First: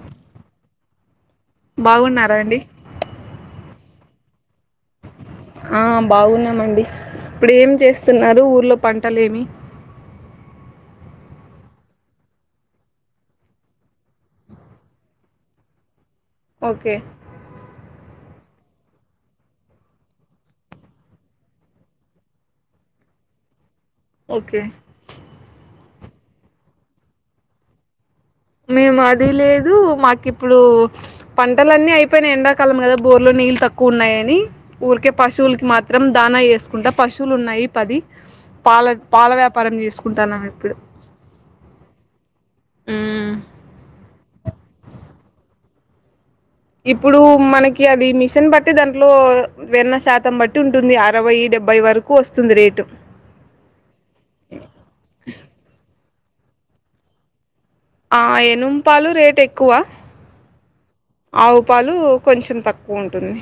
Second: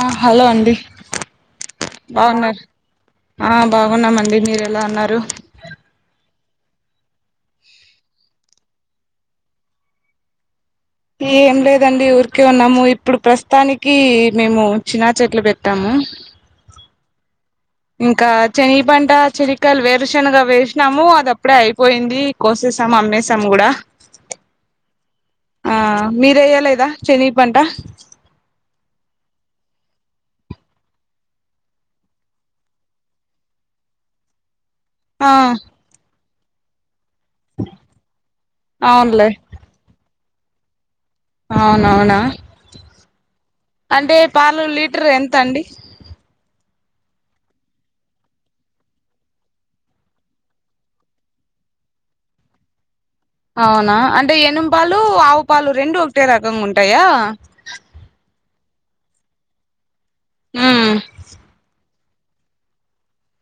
ఆ హలో అండి బాగున్నారా ఆ బాగున్నామండి మీరు ఎలా ఉన్నారు ఆ బాగున్నామండి ఇప్పుడు ఏమి చేస్తున్నారు ఊర్లో పంటలేం ఏం లేదండి ఊరికే ఉన్నాము ఇప్పుడు ప్రస్తుతానికి మేము చినా చెట్లు పెట్టాము ఓకే ఇంకా చెనిపంట చెలికాయలు వేరుశనగా వేసినాము అది అప్పుడే అయిపోయింది కోస సమ్ అమ్మేసాం కూడా ఓకే మీరు వెయ్యలేదా చనిగిపంట మేము అది లేదు మాకు ఇప్పుడు పంటలన్నీ అయిపోయినాయి ఎండాకాలం కదా బోర్లో నీళ్ళు తక్కువ ఉన్నాయని ఊరికే ఆ పశువులకి మాత్రం దానా ఏసుకుంటా పశువులు ఉన్నాయి పది. పాల అవునులే పాల వ్యాపారం చేసుకుంటాన్నాం ఇప్పుడు. అవునవునా? మ్మ్. టే పాలు లీటర్ ఎంత అండి? ఇప్పుడు మనకి అది మిషన్ బట్టి దాంట్లో వెన్న శాతం బట్టి ఉంటుంది అరవై డెబ్ డెబ్బై వరకు వస్తుంది రేటు. అవునా అంటే ఎనుమ్ పాలు ఆవు పాలు రెండు ఒకటే రకంగా ఉంటాయా? ఆ ఎనుమ్ పాలు రేట్ ఎక్కువ. ఉమ్ ఆవు పాలు కొంచెం తక్కువ ఉంటుంది.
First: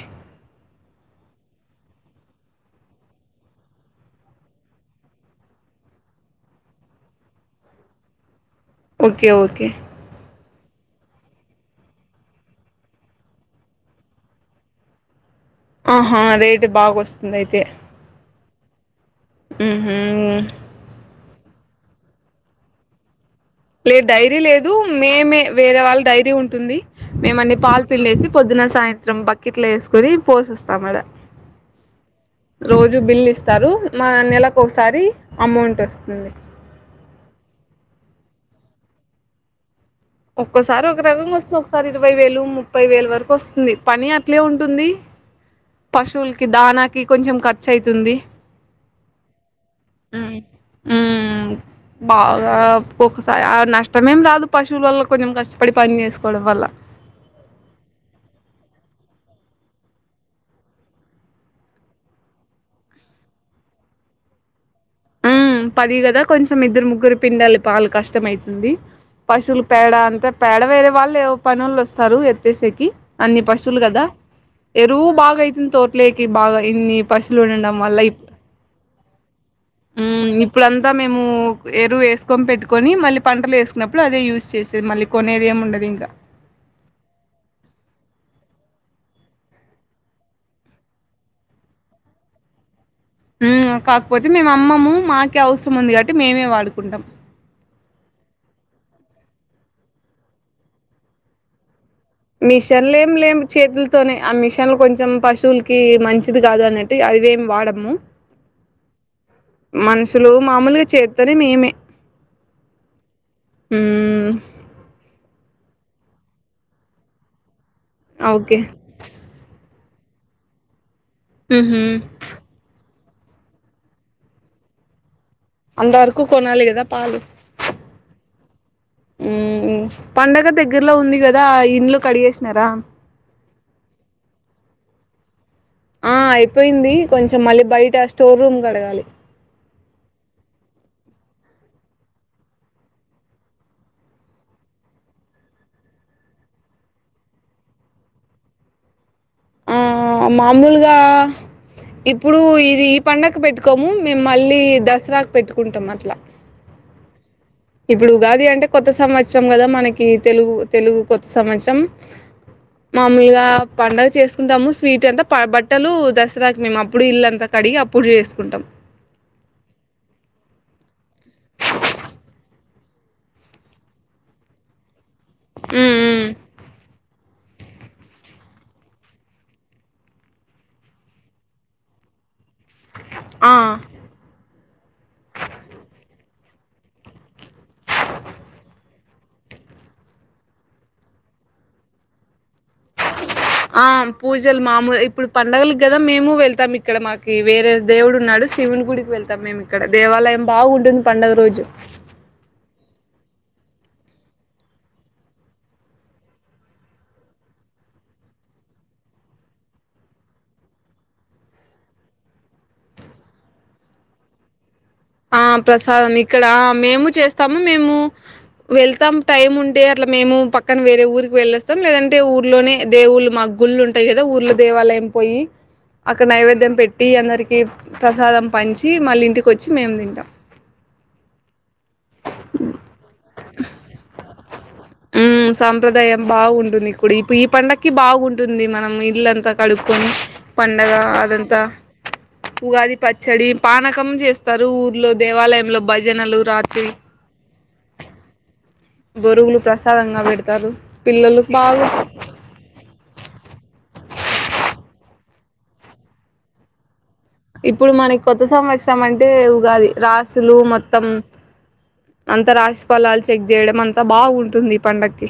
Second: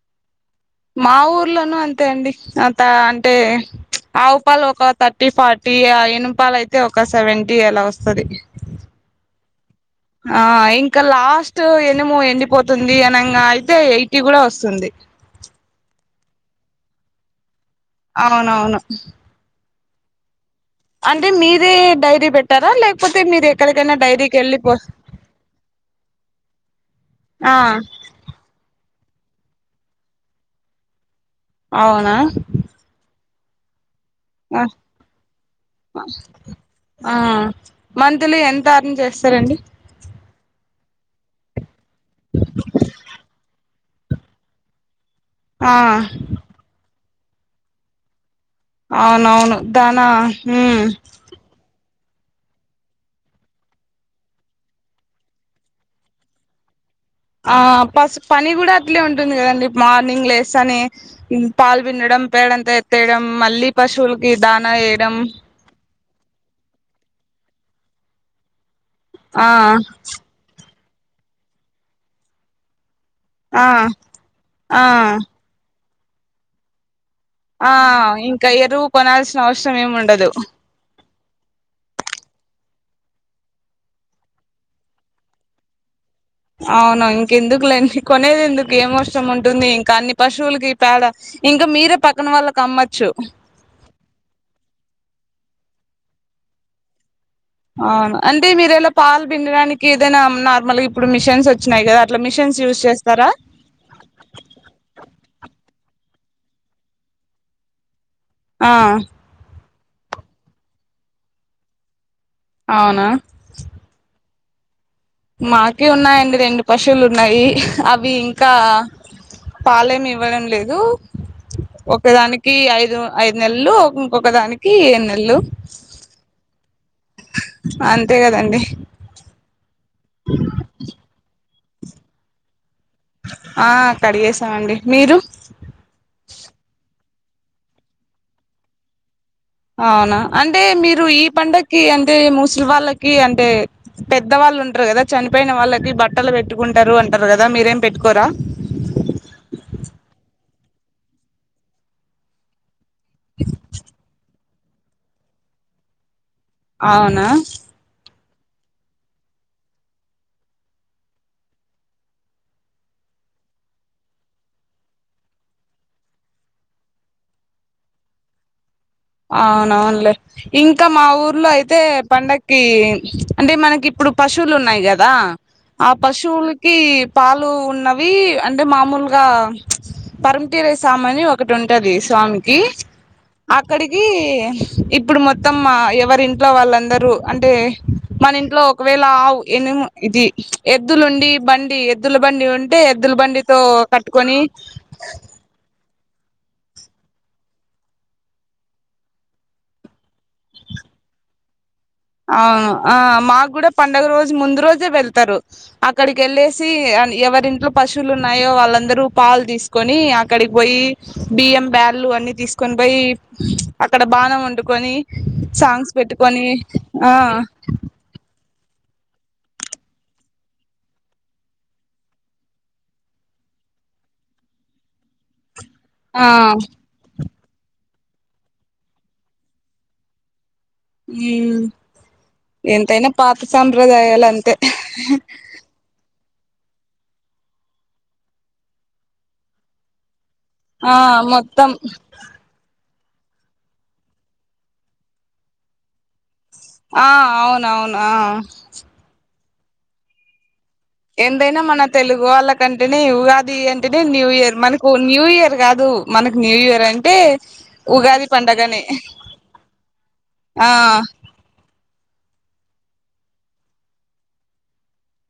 మా ఊర్లోనూ అంతే అండి అంతా అంటే ఆవు పాలు ఒక థర్టీ ఫార్టీ ఆ ఎనుమ్ పాలు అయితే ఒక సెవెంటీ అలా వస్తది. ఓకే ఓకే ఆ ఇంకా లాస్ట్ ఎనుము ఎండిపోతుంది అనంగా అయితే ఎయిటీ కూడా వస్తుంది. అహా రేట్ బాగా వస్తుంది అయితే. అవునవును. ఊ హూమ్ అంటే మీరే డైరీ పెట్టారా లేకపోతే మీరె లేదు డైరీ లేదు. మేమే వేరే వాళ్ళ డైరీ ఉంటుంది. ఆ మేమన్ని పాలు పిల్లేేసి పొద్దున సాయంత్ త్రం బకెట్లో వేసుకోని పోసొస్తాం ఆడ. అవునా రోజు బిల్లు ఇస్తారు. మా నెలకు ఆ ఒకసారి అమౌంట్ వస్తుంది. తారణ చేస్తరండి. ఒక్కోసారి ఒక రకంగా వస్తుంది ఒకసారి ఇరవై వేలు ముప్పై వేలు వరకు వస్తుంది. పని అట్లే ఉంటుంది ఆ పశువులకి దానాకి కొంచెం ఖర్చు అయితుంది. అవునవును దానా మ్మ్ హ్మ్ బాగా ఒక్కొక్కసారి ఆ నష్టమేం రాదు పస్ స్ట్ [unintelligible] ల్ల కొంచెం కష్టపడి పని చేసుకోవడం వల్ల ఆ పసు పని కూడా అట్లే ఉంటుంది కదండి. మార్నింగ్ లేస్తేనే మ్ పాలు పిండడం డం పేడంత ఎత్తేయడం మళ్ళీ పశువులకి దానా వేయడం. హ్మ్ పది కదా కొంచెం ఇద్దరు ముగ్గురు పిండాలి పాలు కష్టం అయితుంది. ఆ పశువులు పేడ అంత, పేడ వేరే వాళ్ళు పనోళ్లు వస్తారు ఎత్తేసేకి. అన్నీ ఆ పశువులు గదా ఆ ఎరువు బాగా అయితుంది తోటలోకి బాగా ఇన్ని పశువులు ఆ ఉండడం వల్ల ఇప్ ఇంకా ఎరువు కొనాల్సిన అవసరం హ్మ్ ఏముండదు. ఇప్పుడంతా మేము ఎరువు వేసుకొని పెట్టుకొని మళ్ళీ పంటలు వేసుకున్నప్పుడు అదే యూజ్ చేసేది. మళ్ళీ కొనేది ఏమి ఉండదు ఇంకా. అవును ఇంకెందుకు లేండి. కొనేది ఎందుకు ఏం అవవసరం ఉంటుంది. ఇంక అన్ని పశువులకి పేడ ఇంకా మీరే పక్కన వాళ్ళ కి అమ్మచ్ ఉమ్ కాకపోతే మేము అమ్మము. మాకే అవసరం ఉంది కాబట్టి మేమే వాడుకుంటాం. అవును అంటే మీరేలా పాలు పిండడానికి ఏదైనా నార్మల్గా ఇప్పుడు మిషన్స్ వచ్చినాయి గదా మిషన్లు ఏం లేం చేతులతోనే ఆ మిషన్లు కొంచెం పశువులకి మంచ్ ఇది కాదు అన్నట్టు అవేం వాడము. ఆ మనుషులు మామూలుగా చేత్తోనే మేమే. అవునా హ్మ్. మాకి ఉన్నాయండి రెండు పశువులు ఉన్నాయి. అవి ఇంకా ఓకే. పాలేమి ఇవ్వడం లేదు హుహు. ఒకదానికి ఐదు. ఐదు నెల్లు ఇంకొక దానికి ఏడు నెల్లు అంత వరకు కొనాలి గదా పాలు అంతే కదండి పండగ దగ్గర్లో ఉంది గదా, ఇండ్లు కడిగేసినరా. ఆ కడిగేసామండి. మీరు? ఆ అయిపోయింది. కొంచెం మళ్ళీ బయట స్టోర్ రూమ్ కడగాలి. అవునా అంటే మీరు ఈ పండకి అంటే ముస్లి వాళ్ళకి అంటే పెద్దవా వాళ్ళు ఉంటారు కదా చనిపోయిన వాళ్ళకి బట్టలు పెట్టుకుంటారు అంటారు కదా మీరేం పెట్టుకోరా ఆహ్ మామూలుగా ఇప్పుడు ఇది పండకి పెట్టుకోము మేం మళ్ళీ దసరాకు పెట్టుకుంటాం అట్లా అవునా ఇప్పుడు ఉగాది అంటే కొత్త సంవత్సరం కదా మనకి తెలు తెలుగు కొత్త సంవత్సరం మామూలుగా పండుగ చేసుకుంటాము స్వీట్ అంతా బట్టలు దసరాకి మేము అప్పుడు ఇలాంతా కడ్ కడిగి అప్పుడు చేసుకుంటాం. అవునవునులే ఇంకా మా ఊర్లో అయితే పండక్ కి అంటే మనకి ఇప్పుడు పశువులు ఉన్నాయి కదా ఆ మ్మ్ మ్మ్ పశువులకి పాలు ఉన్నవి అంటే మామూలుగా పరమ తీవేపయ స్వామ అని ఒకటి ఉంటది స్వామికి కి ఆ అక్కడికి ఇప్పుడు మొత్తం ఎవరి ఇంట్లో వాళ్ళందరూ అంటే మన ఇంట్లో ఒకర్ వేల ఆవు ఎనమ్ ఇది ఎద్దులుండి బండి ఎద్దుల బండి ఉంటే ఎద్దుల బండి ఆ పూజలు మామూలు ఇప్పుడు పండగలక్ గద మేము వెళ్తాం. ఇక్కడ మాకి వేరే దేవుడు ఉన్నాడు శివుని గుడికి వెళ్తాం మేము ఇక్కడ దేవాలయం బావ్గుడ్డును పండగ రోజు అవును ఆ మాకు కూడా పండుగ రోజు ముందు రోజే వెళ్తారు అక్కడికి ఎళ్ళేసి ఎవరింట్లో పశువులు ఉన్నాయో వాళ్ళందరూ పాలు తీసుకొని అక్కడికి పోయి బియ్యం బ అన్ని తీసుకొని పోయి అక్కడ బానం వండుకొని ఆహ్ సాంగ్స్ ప్రసాదం ఇక్కడ పెట్టుకొని మేము ఆ చేస్తాము మేము వెళ్తాం టైం ఉంటే అట్లా మేము పక్కన వేరే ఊరికి వెళ్ళొస్తాం లేదంటే ఊర్లోనే దేవుళ్ళలు మాక్ గుళ్ళు ఉంటాయి కదా ఊర్ళ దేవాలయం పోయి అక్కడ ఆ నైవేద్యం పెట్టి అందరికి ప్రసాదం పంచి మళ్ళ ఇంటికి వచ్ మేము తింటాం ఉహ్మ్ ఎంతైనా పాత సాంప్రదాయాలు అంతే ఉమ్ సాంప్రదాయం బాగుంటుంది పుడి ఇప్ ఈ పండకి బాగుంటుంది మనం ఇల్లంతా కడుక్కొని పండగ ఆ అదంతా మొత్తం ఉగాది పచ్ చెడి పానకం చేస్తారు ఊర్లో దేవాలయంలో భజనలు రాత్ ఆహ్ అవున అవునా ఆహ్ బొరుగులు ప్రసాదంగా పెడతారు పిల్లలు ఎంతైనా మన బాగా తెలుగు వాళ్ళ కంటేనే ఉగాది అంటే ఎంటిది న్యూ ఇయర్ మనకు న్యూ ఇయర్ కాదు మనకు న్యూ ఇయర్ అంటే ఇప్పుడు మనకి ఉగాది కొత్త పండగనే సంవత్సరం అంటే ఉగాది రాసులు ఆ మొత్తం అంత రాసిి ఫలాలు చెక్ చేయడం అంతా బాగుంటుంది ఈ పండక్కి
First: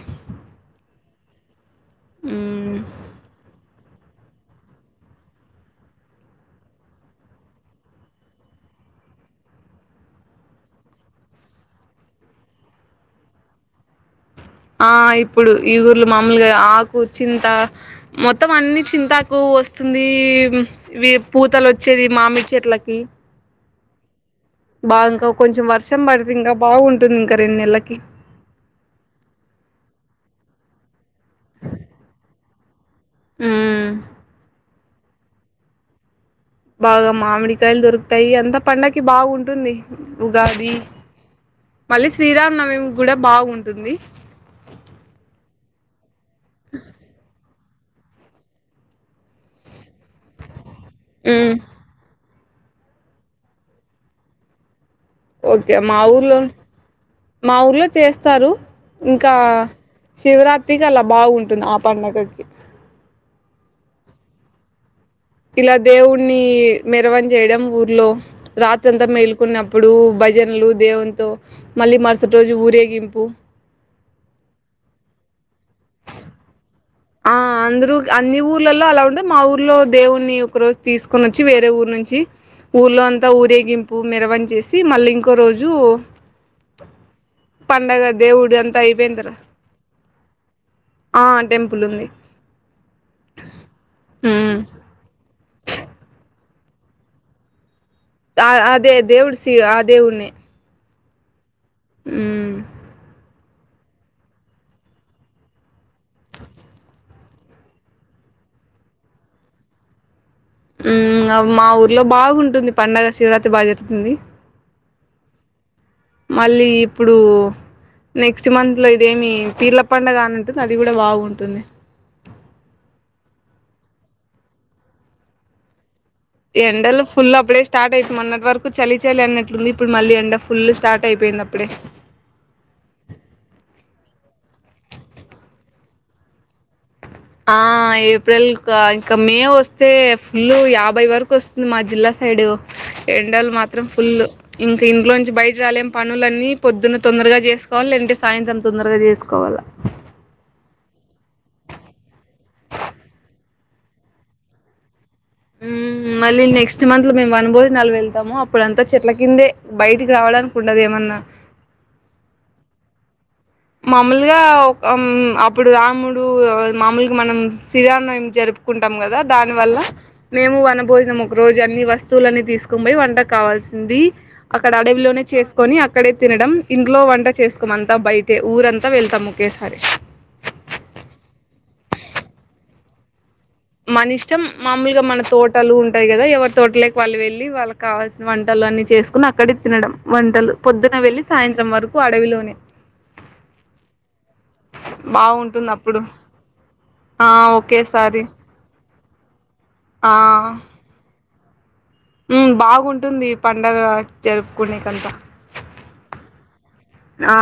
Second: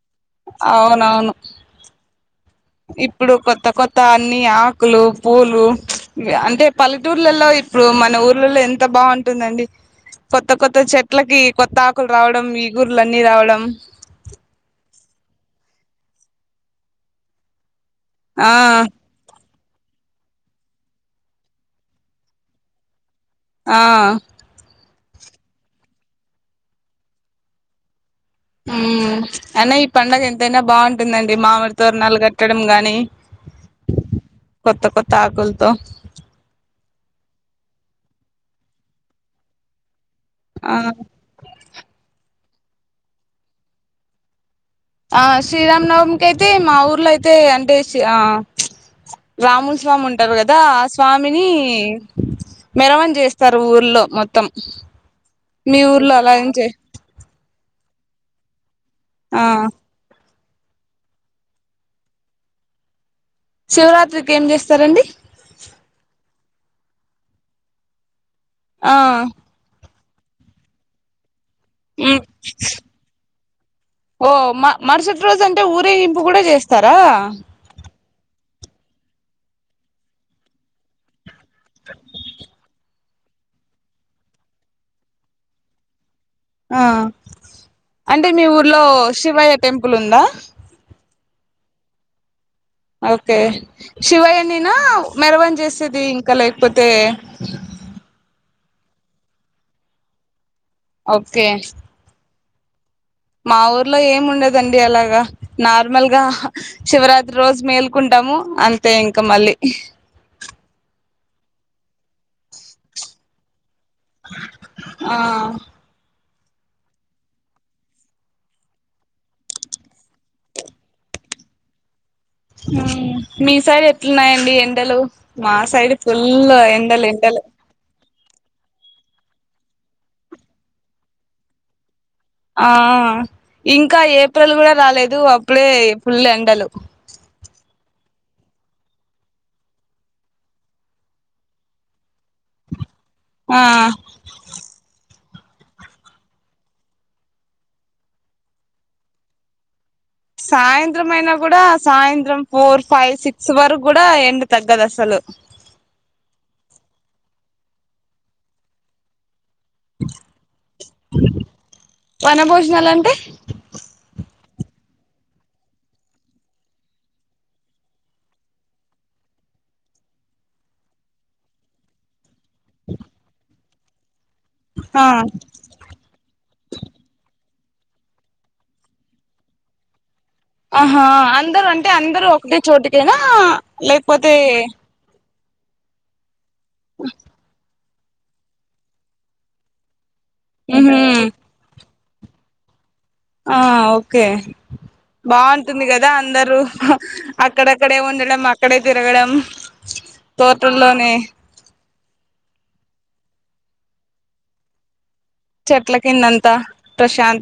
అవునవును మ్మ్. త్తాన్ని ఆకులు పూలు అంటే పల్లెటూర్లలో ఇప్పుడు మన ఊర్లలో ఎంత బాగుంటుందండి కొత్త కొత్త చెట్లకి కొత్త ఆకులు రావడం ఈగుర్లున్నీ రావడం ఆ ఇప్పుడు ఈ ఊర్ళ మామూలుగా ఆకు చింతా మొత్తం ఆ అన్నిీ చింతాకు వస్తు వస్తుంది వ పూతలు వచ్చేది మామి చెట్లకి ఆ బాగా ఇంకా కొంచెం వర్షం పడితే ఇంకా బాగుంటుంది ఇంకా రెండు నెలలకి ఉ అయినా ఈ పండుగ ఎంతయినా బాగుంటుందండి మామిడితోోరణాలు కట్టడం గాని ఆ కొత్త కొత్త ఆకులుతో బాగా మామిడికాయలు దొరుకుతాయి అంతా పండకి బాగుంటుంది ఉగాది ఆ మళ్ళీ శ్రీరాం నవిమి కూడా బాగుంటుంది ఆ శ్రీరామనవమికి అయితే మా ఊర్లో అయితే అంత దేశీ ఆ రాముల్ స్వామి ఉంటార్ గాదా. ఆ స్వామిని ఉమ్ మెరవం చేస్తారు ఊర్లో మొత్తం. ఓకే మీ మా అలా ఊర్లో. ఏం చే మా ఊర్లో చేస్తారు. ఇంకా ఆ శివరాత్రికి అలా బాగుంటుంది. ఆ పండగకి శివరాత్రికి ఏం చేస్తారండి? ఇలా దేవున్ణి మెరవన్ చేయడం ఊర్లో. రాత్రి ఆ అంతా మేల్కున్నప్పుడు. భజన్లు దేవున్తో ఉమ్ ఓ మ మరుసటి రోజు అంటే. ఊరేగింపు కూడా. చేస్ ఆ అందరుూ అన్ని ఊర్లలో అలా ఉంటే. మా ఊర్లో దేవుణ్ని ఒక రోజు తీసుకోనోచ్ చ్చి వేరే ఊర్ నుంచి ఊర్లో అం త ఊరేగింపు మెరవన్ చేసి. మళ్ళీ ఇంకో రోజు ఆ పండగ అంటే మీ దేవుడు అంతా ఊర్లో అయిపోయిన తర్వాత శివయ్య టెంపుల్ ఉందా? ఆ టెంపుల్ ఉంది. ఓకే ఉమ్ శివయ్యనేనా మెరవన్ చేస్ సేది ఇంకా లేక్పోతే. ఆ అదే దే దేవుడు సి ఆ దేవున్నే ఓకే హ్మ్ మా ఊర్లో ఏమి ఉండదండి అలాగా. నార్మల్గా శివరాత్రి రోజు మేల్కుంటా ము అంతే ఇంకా మళ్ళీ ఉంగ మా ఊర్లో బాగుంటుంది పండగ. శివరాత్రి బాగ్ జ ఆహ్ మళ్ళీ ఇప్పుడు నెక్స్ట్ మంత్ లో ఇదేమి పీర్ల పండగని ఉంటుంది, అది కూడా బాగుంటుంది. ఉహ్మ్ మీ సైడ్ ఎట్లున్నాయండి ఎండలు? మా సైడ్ ఫుల్ ఎండల్ ఎండలు ఫుల్ ఎండలు అప్డే స్టార్ట్ అయి మొన్నాట్ వర్క్ కు చలి చలి అన్నట్లుంది. ఇప్పుడు మళ్ళీ ఎం ఫుల్ స్టార్ట్ అయిపోయింది అప్పుడే. ఆ ఇంకా ఏప్రిల్ గూడా రాలేదు. అప్పుడే ఫుల్ ఎండలు ఆ ఏప్రిల్ క ఇంకా మే ఒస్తే. ఫుల్లు యాభై వరకు వస్తుంది. మా జిల్లాస్ సైడు ఎండలు ఆ మాత్రం ఫుల్లు. ఇంక ఇంట్లో నుంచి బయజలేం పనులన్నీ పొద్దున్న తొందరగా చేసుకోవాల్ లేదంటే. సాయంత్రం తొందరగా చేసుకోవాల్ల. సాయంత్రం అయినా కూడా. సాయంత్రం ఫోర్, ఫైవ్, సిక్స్ వరక్ గూడా. ఎండ తగ్గదు అసలు ఉమ్మ్ మళ్ళి నెక్స్ట్ మంత్ మేము వన భోజనాలు వెళ్తాము, అప్పుడంతా చెట్ల కిందే. బయటిక్ రావడానికి ఉండద్ ఏమన్నా. వనభోజనాలు అంటే మాముల్గా ఒక్ ఆమ్ అప్పుడు రాముడు మామూల్గా మనం. శ్రీరాంనవ్మి జరుప్ ప్పుకుంటాం గదా. దాని వల్ల మేము వన భోజనం ఒక రోజు అన్ని వస్తులన్ తీసుకొంబోయి వంట కావాల్సింది. అక్కడ ఆ అడవిలోనే చేసుకొని అక్కడే తినడం. ఇంట్లో వంట చేసుకోము అంతా బయిట్ టె ఊరంతా వెళ్తాము ఒకేసారి. ఆహా అందరు అంటే అందరూ ఒకటే చోటికేనా? మన ఇష్టం. మామూలుగా మన తోటలు ఉంటాయి గదా. ఎవరి తోటలక్ వాళ్ళు వెళ్ళి వాళ్ళ కావాల్సిన వంటలు అన్ని చేసుకుని అక్కడే తినడం, వంటలు. ఉహు పొద్దున వెళ్ళి సాయంత్రం వరక్ అడవిలోనే ఆ ఒక్ ఒకే బాగుంటుంది గదా. అందరు ఆ అక్కడక్కడే ఒకేసారి వండలం అక్కడే తిరగడం ఆ తోటల్లోనే ఉమ్ బాగుంటుంది పండగ జరుపుకునేకంతా చెట్లకిిందంతా ఆ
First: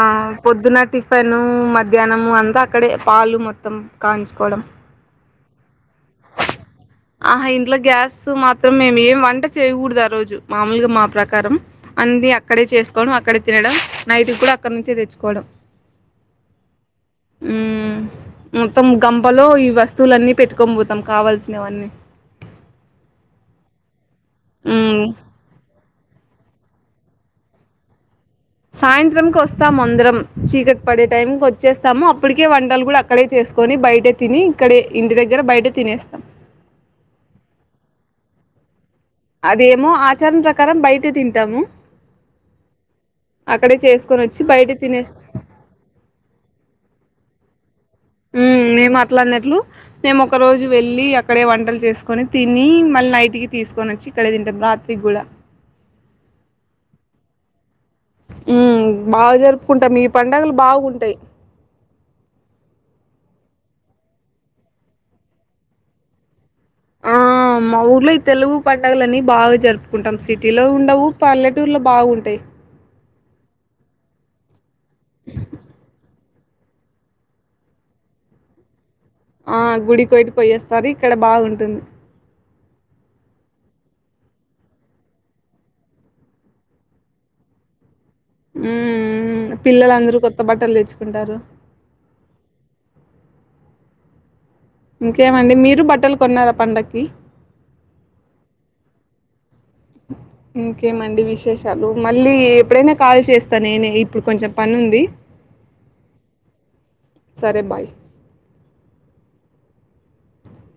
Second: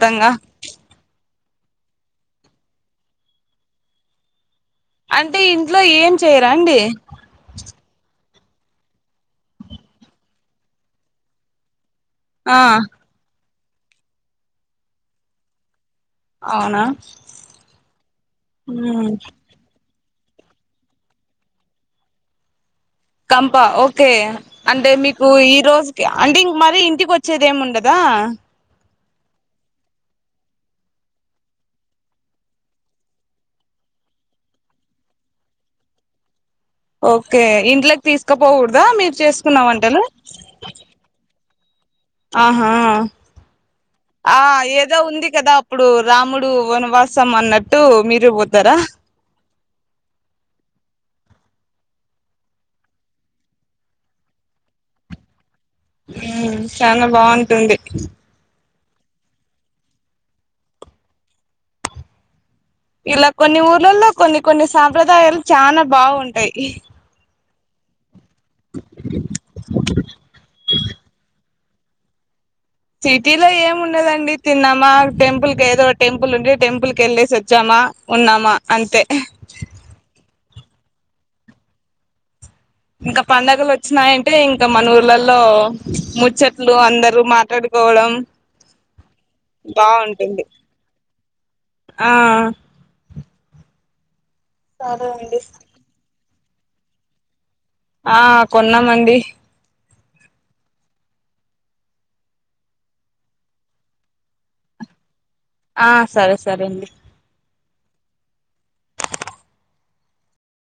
పొద్దున టిఫెను‌ మద్ ధ్యనము అంతా అక్కడే పాలు మొత్తం. కాంచుకోడం అంటే ఇంట్లో ఏం చేయరా అండి తు మాత్రం మేము ఏం వంట చేయకూడదు ఆ రోజు మామూలుగా మా ప్రకారం అన్ని ఆ అక్కడే చేసుకోడం అక్కడే తినడం నైట్ కు కూడా అక్కడ నుంచే తెచ్చుకోవడం అవునా ఉ మొత్తం ఉమ్ గంపలో ఈ వస్త వస్తువులన్నీ పెట్టుకోం బోతాం కావల్సినవన్నీ గంప ఒకే అంటే మీకు ఈ రోజు అంటే ఇంక మరి ఇంటికోచ్చేది ఏమి ఉండదా సాయంత్రంకి వస్తాము అందరం చీకటి పడే టైంకి వచ్చేస్తాము అప్పటికే వంటలు కూడా అక్కడే చేసుకొని బయటే తిని ఇక్కడే ఇంటి దగ్గర బయటే తినేస్తాం ఒకే ఇంట్లోకి తీసుకపోకూడదా మీరు చేసుకున్న అదేమో వంటలు ఆచారం ప్రకారం బయట తింటాము ఆహా అక్కడే చేసుకొని ఆ వచ్చి బయట ఏదో తినేస్తాం ఉంది కదా అప్పుడు రాముడు వనవాసం అన్నట్టు మీరు హ్మ్ పోతారా మే మాట్లాడినట్లు మేము ఒక రోజు వెళ్ళి అక్కడే వంటలు చేసుకొని తిని మళ్ళ నైట్ కు తీసుకొని వచ్చి ఇక్కడే తింటాం రాత్రికి కూడా ఊ చాలా బాగుంటుంది ఉ బా జరుపుకుంటాం ఈ పండుగలు బాగుంటాయి ఇలా కొన్ని ఊర్లలో కొన్ని కొన్ని సాంప్రదాయాలు చానా బాగుంటాయి ఆ మా ఊర్లో ఈ తెలుగు పండుగలు అన్నీ బాగా జరుపుకుంటాం సిటీలో ఉండవు పల్లె ట్టూరులో బాగుంటాయి సిటీలో ఏం ఉండదండి తిన్నమా టెంపుల్ కేదో టెంపుల్ ఉండే టెంపుల్ కి వెళ్ళేసి వచ్చామా ఉన్నామా అంతే ఆ గుడి కి కొటి పోయేస్తారు ఇక్కడ బాగుంటుంది ఇంకా పండగలు వచ్చినాయంటే ఇంకా మన ఊర్లలో ముచ్చట్లు అందరు‌ మాట్లాడు ఉ ఉ పిల్లలందరూ కొత్త బాగుంటుంది బట్టలు తెచ్చుకుంటారు ఆ సరే అండి ఇంకేమండి మీరు బట్టలు కొన్నారా పండక్కి ఆ కొన్నామండి [inaudible] ఇంకేమండి విశేషాలు మళ్ళీ ఎప్పుడైనా కాల్ చేస్తా నేనే ఇప్పుడు కొంచెం పని ఉంది ఆ సరే సరే అండి సరే బాయ్